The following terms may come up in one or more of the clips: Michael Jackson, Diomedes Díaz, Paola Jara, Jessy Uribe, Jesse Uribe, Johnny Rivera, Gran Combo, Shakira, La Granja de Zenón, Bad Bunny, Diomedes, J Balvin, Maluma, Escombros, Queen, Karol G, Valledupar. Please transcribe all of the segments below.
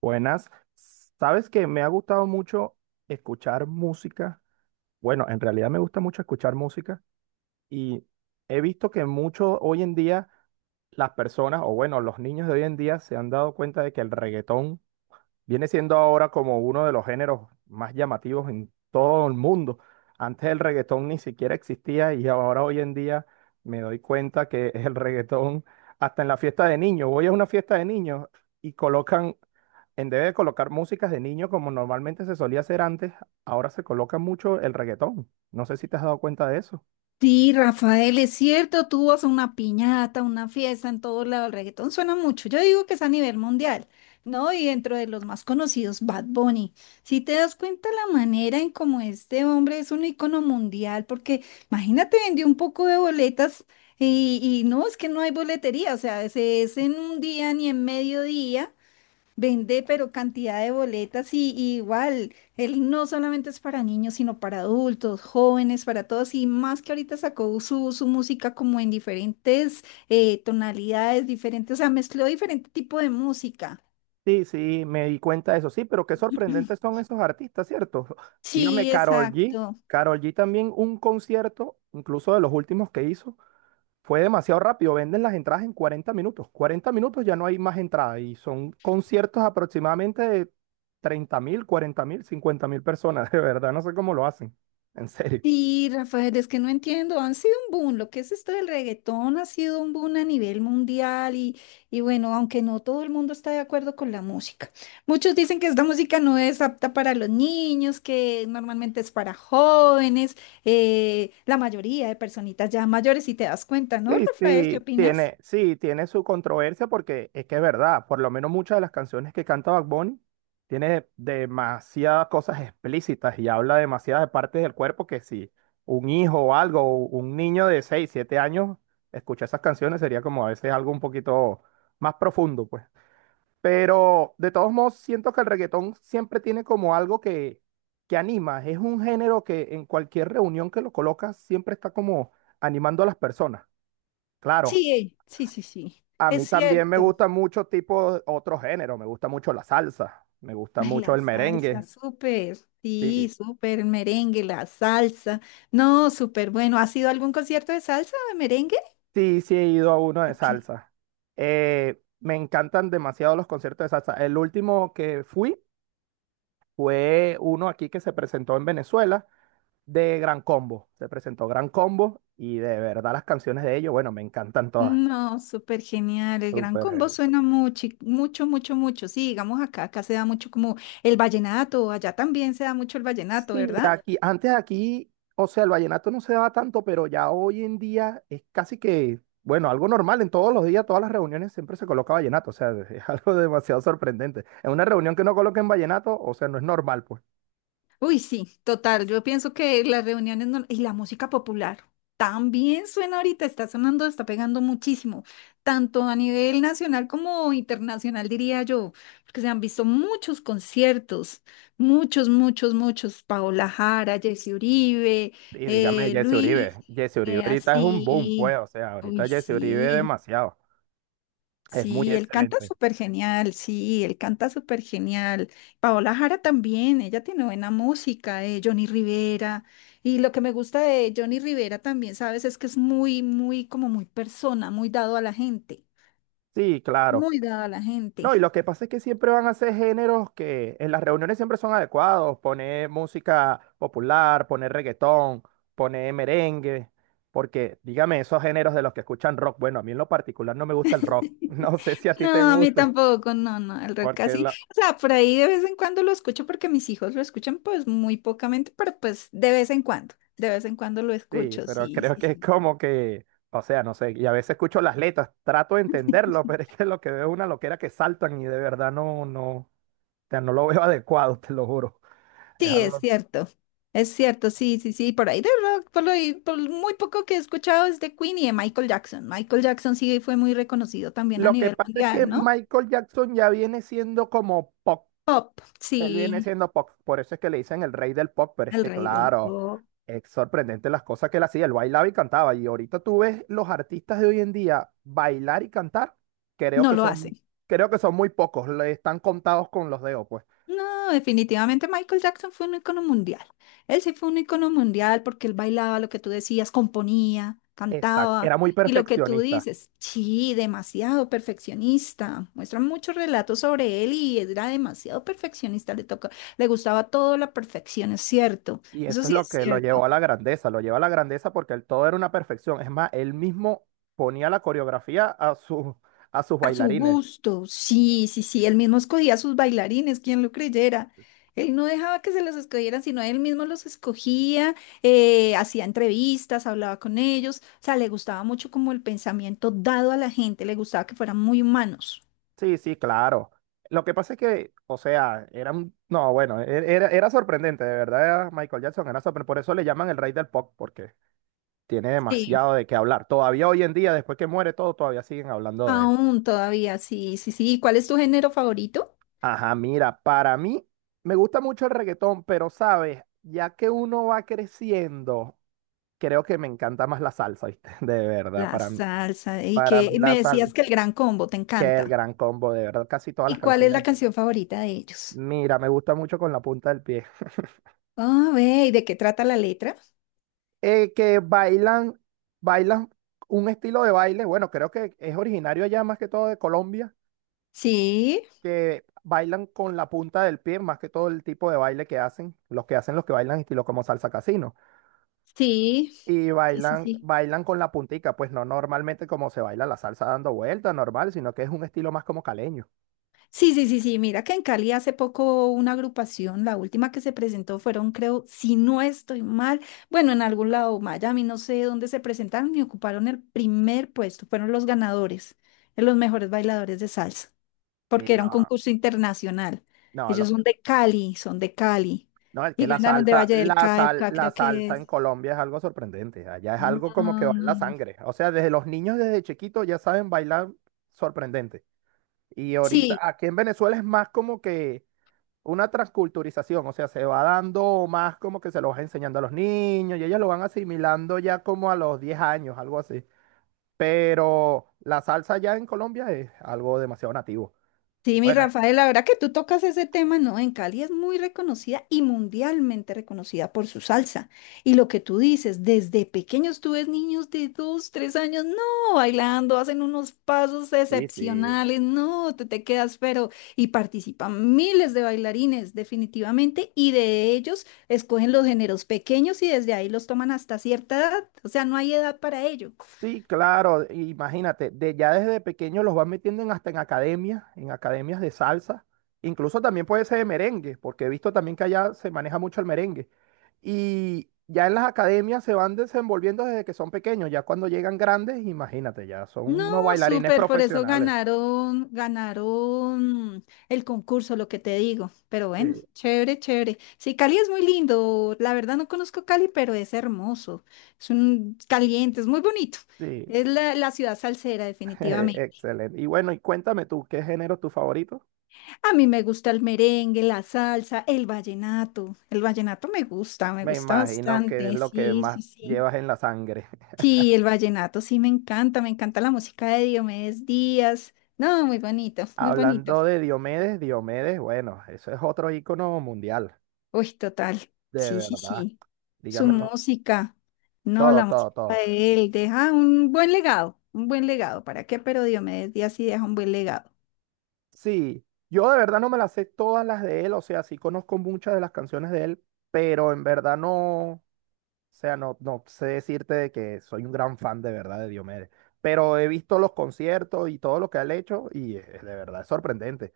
Buenas. Sabes que me ha gustado mucho escuchar música. Bueno, en realidad me gusta mucho escuchar música y he visto que mucho hoy en día las personas, o bueno, los niños de hoy en día se han dado cuenta de que el reggaetón viene siendo ahora como uno de los géneros más llamativos en todo el mundo. Antes el reggaetón ni siquiera existía y ahora hoy en día me doy cuenta que el reggaetón, hasta en la fiesta de niños, voy a una fiesta de niños y colocan en vez de colocar músicas de niño como normalmente se solía hacer antes, ahora se coloca mucho el reggaetón. No sé si te has dado cuenta de eso. Sí, Rafael, es cierto, tú vas a una piñata, una fiesta en todo lado, el reggaetón suena mucho, yo digo que es a nivel mundial, ¿no? Y dentro de los más conocidos, Bad Bunny. Si te das cuenta la manera en cómo este hombre es un icono mundial, porque imagínate, vendió un poco de boletas y no, es que no hay boletería, o sea, se es en un día ni en mediodía, vende, pero cantidad de boletas y igual, él no solamente es para niños, sino para adultos, jóvenes, para todos, y más que ahorita sacó su música como en diferentes tonalidades diferentes, o sea, mezcló diferente tipo de música. Sí, sí, me di cuenta de eso. Sí, pero qué sorprendentes son esos artistas, ¿cierto? Dígame, Sí, Karol G. exacto. Karol G también un concierto, incluso de los últimos que hizo, fue demasiado rápido. Venden las entradas en 40 minutos. 40 minutos ya no hay más entrada y son conciertos aproximadamente de 30 mil, 40 mil, 50 mil personas. De verdad, no sé cómo lo hacen. En serio. Sí, Rafael, es que no entiendo, han sido un boom, lo que es esto del reggaetón ha sido un boom a nivel mundial y bueno, aunque no todo el mundo está de acuerdo con la música. Muchos dicen que esta música no es apta para los niños, que normalmente es para jóvenes, la mayoría de personitas ya mayores, si te das cuenta, ¿no, Sí, Rafael? ¿Qué sí, opinas? Tiene su controversia porque es que es verdad, por lo menos muchas de las canciones que canta Bad Bunny tiene demasiadas cosas explícitas y habla demasiadas de partes del cuerpo que si un hijo o algo, o un niño de 6, 7 años escucha esas canciones sería como a veces algo un poquito más profundo, pues. Pero de todos modos siento que el reggaetón siempre tiene como algo que anima, es un género que en cualquier reunión que lo colocas siempre está como animando a las personas. Claro, Sí, sí, sí, sí, a es mí también me cierto. gustan muchos tipos, otros géneros. Me gusta mucho la salsa. Me gusta Ay, mucho la el salsa, merengue. súper, Sí, sí, súper, el merengue, la salsa. No, súper bueno. ¿Has ido a algún concierto de salsa o de merengue? sí, sí he ido a uno de salsa. Me encantan demasiado los conciertos de salsa. El último que fui fue uno aquí que se presentó en Venezuela de Gran Combo. Se presentó Gran Combo y de verdad las canciones de ellos, bueno, me encantan todas. No, súper genial. El Gran Súper Combo genial. suena mucho, mucho, mucho, mucho. Sí, digamos acá, acá se da mucho como el vallenato, allá también se da mucho el vallenato, ¿verdad? Aquí, antes aquí, o sea, el vallenato no se daba tanto, pero ya hoy en día es casi que, bueno, algo normal. En todos los días, todas las reuniones siempre se coloca vallenato. O sea, es algo demasiado sorprendente. En una reunión que no coloquen vallenato, o sea, no es normal, pues. Uy, sí, total. Yo pienso que las reuniones no- y la música popular también suena ahorita, está sonando, está pegando muchísimo, tanto a nivel nacional como internacional, diría yo, porque se han visto muchos conciertos, muchos, muchos, muchos. Paola Jara, Jessy Uribe, Y dígame, Jesse Luis, Uribe. Jesse Uribe ahorita es un boom, pues. así. O sea, Uy, ahorita Jesse Uribe es sí. demasiado. Es muy Sí, él canta excelente. súper genial, sí, él canta súper genial. Paola Jara también, ella tiene buena música, Johnny Rivera. Y lo que me gusta de Johnny Rivera también, ¿sabes? Es que es muy, muy, como muy persona, muy dado a la gente, Sí, claro. muy dado a la No, y gente. lo que pasa es que siempre van a ser géneros que en las reuniones siempre son adecuados, poner música popular, poner reggaetón, poner merengue, porque dígame, esos géneros de los que escuchan rock, bueno, a mí en lo particular no me gusta el rock, no sé si a ti te No, a mí guste, tampoco, no, no, el rock porque casi, la- o sea, por ahí de vez en cuando lo escucho porque mis hijos lo escuchan pues muy pocamente, pero pues de vez en cuando, de vez en cuando lo sí, escucho, pero sí, creo sí, que es sí. como que, o sea, no sé, y a veces escucho las letras, trato de entenderlo, pero es que lo que veo es una loquera que saltan y de verdad no, no, o sea, no lo veo adecuado, te lo juro, es Sí, es algo... cierto. Es cierto, sí, sí, sí. Por ahí de rock, por muy poco que he escuchado es de Queen y de Michael Jackson. Michael Jackson sí fue muy reconocido también a Lo que nivel pasa es que mundial, ¿no? Michael Jackson ya viene siendo como pop. Pop, Él viene sí, siendo pop. Por eso es que le dicen el rey del pop. Pero es el que, rey del claro, pop. es sorprendente las cosas que él hacía. Él bailaba y cantaba. Y ahorita tú ves los artistas de hoy en día bailar y cantar. Creo No que lo son, hace. creo que son muy pocos. Le están contados con los dedos, pues. No, definitivamente Michael Jackson fue un icono mundial. Él sí fue un icono mundial porque él bailaba lo que tú decías, componía, Exacto. cantaba. Era muy Y lo que tú perfeccionista. dices, sí, demasiado perfeccionista. Muestran muchos relatos sobre él y era demasiado perfeccionista. Le tocó, le gustaba todo la perfección, es cierto. Y Eso eso es sí lo es que lo llevó cierto. a la grandeza. Lo llevó a la grandeza porque el todo era una perfección. Es más, él mismo ponía la coreografía a sus, A su bailarines. gusto, sí, sí, sí, él mismo escogía a sus bailarines, quien lo creyera. Él no dejaba que se los escogieran, sino él mismo los escogía, hacía entrevistas, hablaba con ellos, o sea, le gustaba mucho como el pensamiento dado a la gente, le gustaba que fueran muy humanos. Sí, sí, claro. Lo que pasa es que, o sea, era un... No, bueno, era sorprendente, de verdad, Michael Jackson era sorprendente. Por eso le llaman el rey del pop, porque tiene Sí, demasiado de qué hablar. Todavía hoy en día, después que muere todo, todavía siguen hablando de él. aún todavía, sí, sí, sí. ¿Y cuál es tu género favorito? Ajá, mira, para mí me gusta mucho el reggaetón, pero sabes, ya que uno va creciendo, creo que me encanta más la salsa, ¿viste? De verdad, La para mí, salsa, y para que mí y la me decías salsa, que el Gran Combo te que el encanta. gran combo, de verdad, casi todas las ¿Y cuál es la canciones. canción favorita de ellos? Mira, me gusta mucho con la punta del pie. Ah, ve, ¿y de qué trata la letra? Que bailan, bailan un estilo de baile, bueno, creo que es originario allá más que todo de Colombia, Sí. que bailan con la punta del pie, más que todo el tipo de baile que hacen, los que bailan estilo como salsa casino, Sí, y sí, sí, bailan, sí. bailan con la puntica, pues no normalmente como se baila la salsa dando vueltas, normal, sino que es un estilo más como caleño. Sí, sí, sí, sí. Mira que en Cali hace poco una agrupación, la última que se presentó fueron, creo, si no estoy mal, bueno, en algún lado, Miami, no sé dónde se presentaron y ocuparon el primer puesto. Fueron los ganadores, de los mejores bailadores de salsa, Sí, porque era un no, concurso internacional. no, lo Ellos que... son de Cali No, es que y ganaron de Valle del Cauca, la creo que salsa en es. Colombia es algo sorprendente. Allá es No, algo como que no, va en la no. sangre. O sea, desde los niños desde chiquitos ya saben bailar sorprendente. Y ahorita Sí, aquí en Venezuela es más como que una transculturización. O sea, se va dando más como que se lo va enseñando a los niños y ellos lo van asimilando ya como a los 10 años, algo así. Pero la salsa allá en Colombia es algo demasiado nativo. sí, mi Bueno, Rafael, la verdad que tú tocas ese tema, ¿no? En Cali es muy reconocida y mundialmente reconocida por su salsa. Y lo que tú dices, desde pequeños tú ves niños de 2, 3 años, no, bailando, hacen unos pasos sí, sí. excepcionales, no, te quedas, pero, y participan miles de bailarines, definitivamente, y de ellos escogen los géneros pequeños y desde ahí los toman hasta cierta edad, o sea, no hay edad para ello. Sí, claro, imagínate, ya desde pequeño los van metiendo hasta en academias de salsa, incluso también puede ser de merengue, porque he visto también que allá se maneja mucho el merengue. Y ya en las academias se van desenvolviendo desde que son pequeños, ya cuando llegan grandes, imagínate, ya son No, unos bailarines súper, por eso profesionales. ganaron, ganaron el concurso, lo que te digo. Pero bueno, Sí, chévere, chévere. Sí, Cali es muy lindo. La verdad no conozco Cali, pero es hermoso. Es un caliente, es muy bonito. sí, Es la, la ciudad salsera, definitivamente. excelente. Y bueno, y cuéntame tú, ¿qué género es tu favorito? A mí me gusta el merengue, la salsa, el vallenato. El vallenato me Me gusta imagino que es bastante. lo que Sí, más sí, sí. llevas en la sangre. Sí, el vallenato sí me encanta la música de Diomedes Díaz. No, muy bonito, muy bonito. Hablando de Diomedes, Diomedes, bueno, eso es otro ícono mundial, Uy, total. de Sí, sí, verdad. sí. Su Dígamelo, música. No, todo, la todo, música todo. de él deja un buen legado, un buen legado. ¿Para qué? Pero Diomedes Díaz sí deja un buen legado. Sí, yo de verdad no me las sé todas las de él, o sea, sí conozco muchas de las canciones de él, pero en verdad no, o sea, no, no sé decirte de que soy un gran fan de verdad de Diomedes. Pero he visto los conciertos y todo lo que él ha hecho y de verdad es sorprendente,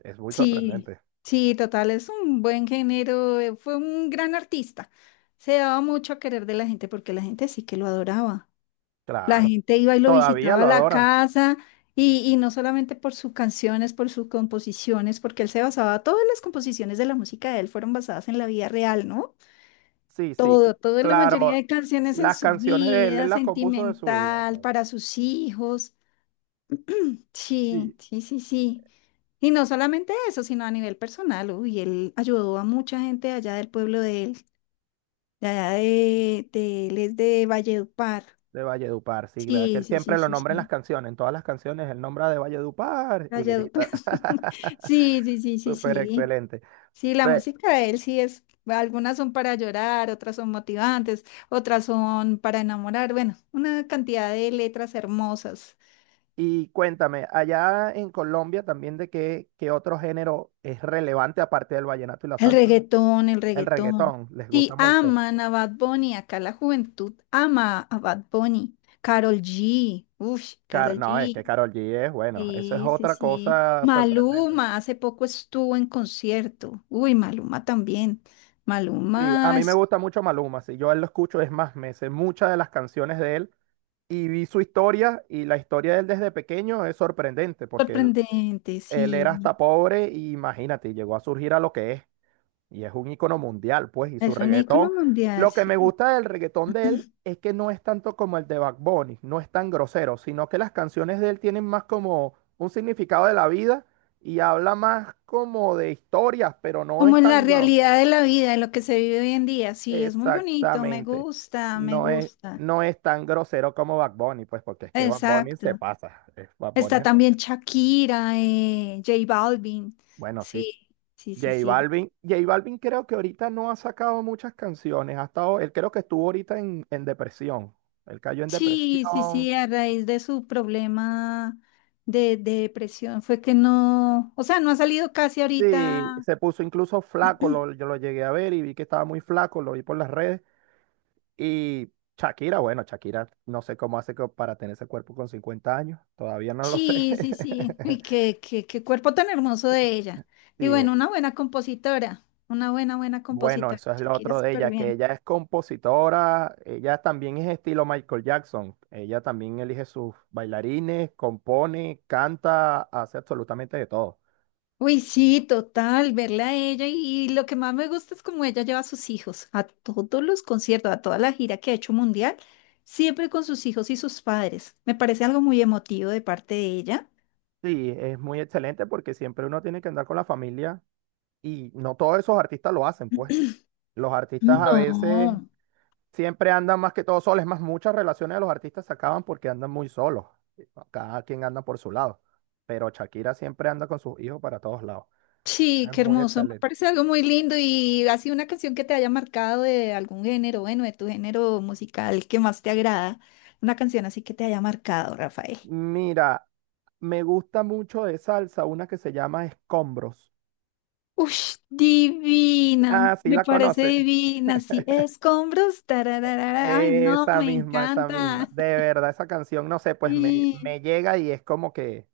es muy Sí, sorprendente. sí, total, es un buen género. Fue un gran artista. Se daba mucho a querer de la gente porque la gente sí que lo adoraba. La Claro, gente iba y lo todavía visitaba a lo la adoran. casa y no solamente por sus canciones, por sus composiciones, porque él se basaba, todas las composiciones de la música de él fueron basadas en la vida real, ¿no? Sí, sí, Todo, toda la mayoría claro, de canciones en las su canciones de él, él vida, las compuso de su vida. sentimental, para sus hijos. Sí, Sí, sí, sí, sí. Y no solamente eso, sino a nivel personal. Uy, él ayudó a mucha gente allá del pueblo de él, de allá de él es de Valledupar. de Valledupar, sí, ¿verdad? Que Sí, él sí, siempre sí, lo sí, nombra en las sí. canciones, en todas las canciones él nombra de Valledupar y Valledupar. grita. Sí, sí, sí, sí, Súper sí. excelente. Sí, la Ve, música de él sí es, algunas son para llorar, otras son motivantes, otras son para enamorar, bueno, una cantidad de letras hermosas. y cuéntame, allá en Colombia también de qué otro género es relevante aparte del vallenato y la El salsa. reggaetón, el El reggaetón. reggaetón, les gusta Sí, mucho. aman a Bad Bunny, acá la juventud ama a Bad Bunny. Karol G, uff, Car- Karol no, es que G. Karol G es bueno, eso es Sí, sí, otra sí. cosa sorprendente. Maluma, hace poco estuvo en concierto. Uy, Maluma también. Sí, a Maluma mí me es gusta mucho Maluma, si yo a él lo escucho es más, me sé muchas de las canciones de él y vi su historia y la historia de él desde pequeño es sorprendente porque él, sorprendente, él era sí. hasta pobre y imagínate, llegó a surgir a lo que es y es un ícono mundial, pues, y su Es un ícono reggaetón. mundial, Lo que me sí. gusta del reggaetón de él es que no es tanto como el de Bad Bunny, no es tan grosero, sino que las canciones de él tienen más como un significado de la vida y habla más como de historias, pero no Como es en la tan grosero. realidad de la vida, de lo que se vive hoy en día. Sí, es muy bonito, me Exactamente. gusta, me No es, gusta. no es tan grosero como Bad Bunny, pues porque es que Bad Bunny se Exacto. pasa. Es Bad Bunny. Está también Shakira, J Balvin. Bueno, sí. Sí, sí, sí, J sí. Balvin. J Balvin creo que ahorita no ha sacado muchas canciones. Él creo que estuvo ahorita en depresión. Él cayó en Sí, sí, depresión. sí, a raíz de su problema de depresión fue que no, o sea, no ha salido casi Sí, ahorita. se puso incluso flaco. Yo lo llegué a ver y vi que estaba muy flaco. Lo vi por las redes. Y Shakira, bueno, Shakira, no sé cómo hace para tener ese cuerpo con 50 años. Todavía no lo sé. Sí, sí, sí. Y qué cuerpo tan hermoso de ella. Y Sí, bueno, una buena compositora, una buena, buena bueno, compositora. eso es lo Shakira, otro de súper ella, que bien. ella es compositora, ella también es estilo Michael Jackson, ella también elige sus bailarines, compone, canta, hace absolutamente de todo. Uy, sí, total, verla a ella y lo que más me gusta es como ella lleva a sus hijos a todos los conciertos, a toda la gira que ha hecho mundial, siempre con sus hijos y sus padres. Me parece algo muy emotivo de parte de ella. Sí, es muy excelente porque siempre uno tiene que andar con la familia y no todos esos artistas lo hacen, pues los artistas Mm. a veces No. siempre andan más que todo solos, es más, muchas relaciones de los artistas se acaban porque andan muy solos, cada quien anda por su lado, pero Shakira siempre anda con sus hijos para todos lados, Sí, es qué muy hermoso, me excelente. parece algo muy lindo y así una canción que te haya marcado de algún género, bueno, de tu género musical que más te agrada, una canción así que te haya marcado, Rafael. Mira, me gusta mucho de salsa una que se llama Escombros. Ush, divina, Ah, sí, me la parece conoce. divina, sí, escombros, tarararara, ay, no, Esa me misma, esa misma. encanta, De verdad, esa canción, no sé, pues me, sí, me llega y es como que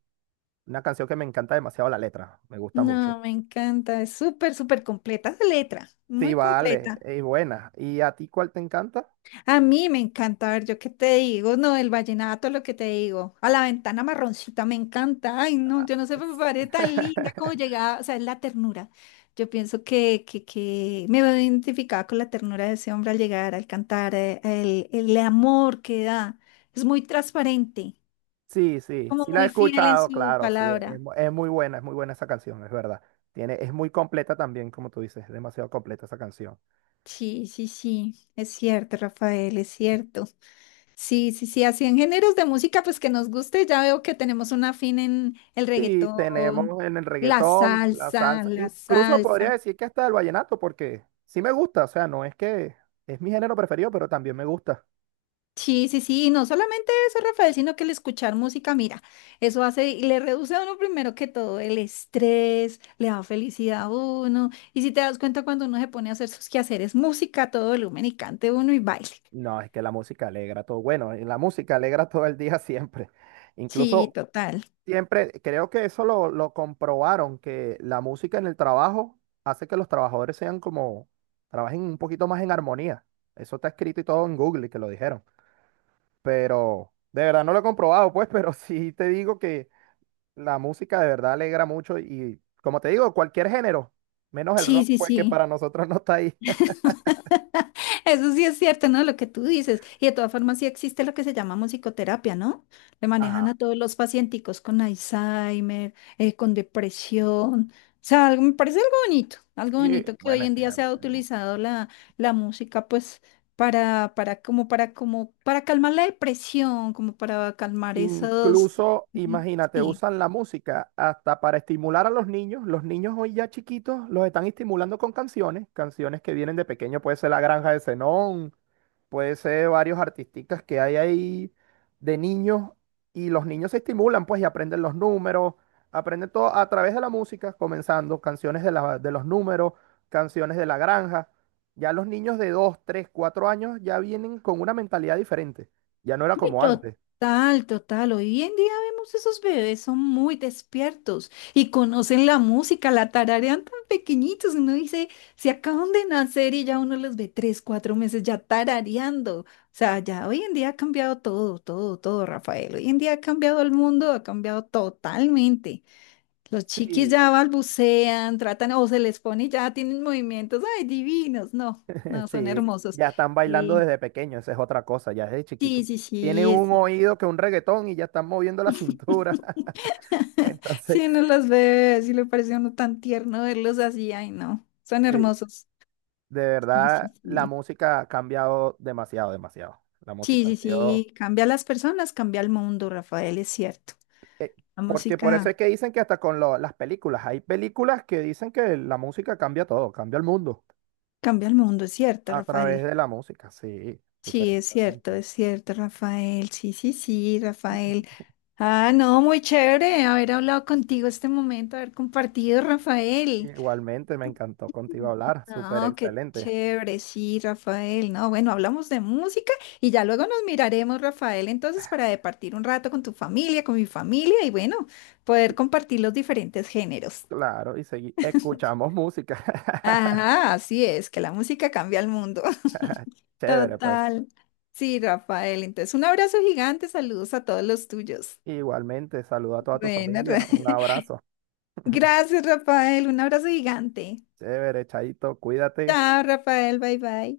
una canción que me encanta demasiado la letra. Me gusta mucho. no, me encanta, es súper, súper completa la letra, Sí, muy vale, completa. es buena. ¿Y a ti cuál te encanta? A mí me encanta, a ver, yo qué te digo, no, el vallenato, lo que te digo, a la ventana marroncita me encanta, ay, no, Ah, yo no sé, me s- parece tan linda como llegaba, o sea, es la ternura. Yo pienso que me veo identificada con la ternura de ese hombre al llegar, al cantar, el amor que da, es muy transparente, Sí, sí, como sí la he muy fiel en escuchado, su claro, sí, palabra. Es muy buena esa canción, es verdad. Es muy completa también, como tú dices, es demasiado completa esa canción. Sí, sí, sí, es cierto, Rafael, es cierto. Sí, sí, sí, así en géneros de música, pues que nos guste, ya veo que tenemos un afín en el Sí, reggaetón, tenemos en el la reggaetón, la salsa, salsa, la incluso podría salsa. decir que hasta el vallenato, porque sí me gusta, o sea, no es que es mi género preferido, pero también me gusta. Sí, sí, sí, y no solamente eso, Rafael, sino que el escuchar música, mira, eso hace, y le reduce a uno primero que todo el estrés, le da felicidad a uno, y si te das cuenta cuando uno se pone a hacer sus quehaceres, música, a todo volumen y cante uno y baile. No, es que la música alegra todo, bueno, y la música alegra todo el día siempre. Sí, Incluso total. siempre, creo que eso lo comprobaron, que la música en el trabajo hace que los trabajadores sean como, trabajen un poquito más en armonía. Eso está escrito y todo en Google, y que lo dijeron, pero de verdad no lo he comprobado, pues, pero sí te digo que... La música de verdad alegra mucho y, como te digo, cualquier género, menos el Sí, rock, sí, pues que sí. para nosotros no está ahí. Eso sí es cierto, ¿no? Lo que tú dices. Y de todas formas sí existe lo que se llama musicoterapia, ¿no? Le manejan Ajá. a todos los pacienticos con Alzheimer, con depresión. O sea, algo, me parece algo Sí, bonito que bueno, hoy es en que día se ha mm, utilizado la, la música, pues, para, como, para, como, para calmar la depresión, como para calmar esos, incluso, mm, imagínate, sí. usan la música hasta para estimular a los niños. Los niños hoy ya chiquitos los están estimulando con canciones, canciones que vienen de pequeño, puede ser La Granja de Zenón, puede ser varios artistas que hay ahí de niños y los niños se estimulan, pues, y aprenden los números, aprenden todo a través de la música, comenzando canciones de los números, canciones de la granja. Ya los niños de 2, 3, 4 años ya vienen con una mentalidad diferente. Ya no era Uy, como antes. total, total. Hoy en día vemos esos bebés, son muy despiertos y conocen la música, la tararean tan pequeñitos. Uno dice, se acaban de nacer y ya uno los ve 3, 4 meses ya tarareando. O sea, ya hoy en día ha cambiado todo, todo, todo, Rafael. Hoy en día ha cambiado el mundo, ha cambiado totalmente. Los chiquis Sí. ya balbucean, tratan o se les pone y ya tienen movimientos, ay, divinos. No, no, son Sí, hermosos. ya están bailando Y desde pequeño, esa es otra cosa, ya desde chiquito. sí, sí, Tiene un sí. oído que un reggaetón y ya están moviendo la cintura. Entonces, Sí, no los ve, sí le parece a uno tan tierno verlos así, ay no, son sí. hermosos. De Sí, sí, verdad, la sí. música ha cambiado demasiado, demasiado. La Sí, música ha sí, sido... sí, cambia a las personas, cambia el mundo, Rafael, es cierto. eh, La porque por eso es música que dicen que hasta con las películas, hay películas que dicen que la música cambia todo, cambia el mundo cambia el mundo, es cierto, a través Rafael. de la música. Sí, súper Sí, excelente. es cierto, Rafael. Sí, sí, sí, Rafael. Ah, no, muy chévere haber hablado contigo este momento, haber compartido, Rafael. Igualmente, me encantó contigo hablar, súper No, qué excelente. chévere, sí, Rafael. No, bueno, hablamos de música y ya luego nos miraremos, Rafael, entonces para departir un rato con tu familia, con mi familia y bueno, poder Y compartir los diferentes géneros. claro, y escuchamos música. Ajá, así es, que la música cambia el mundo. Chévere, pues. Total. Sí, Rafael, entonces un abrazo gigante, saludos a todos los tuyos. Igualmente, saludo a toda tu Bueno, familia, un abrazo. gracias, Rafael, un abrazo gigante. Chévere, Chaito, cuídate. Chao, Rafael, bye bye.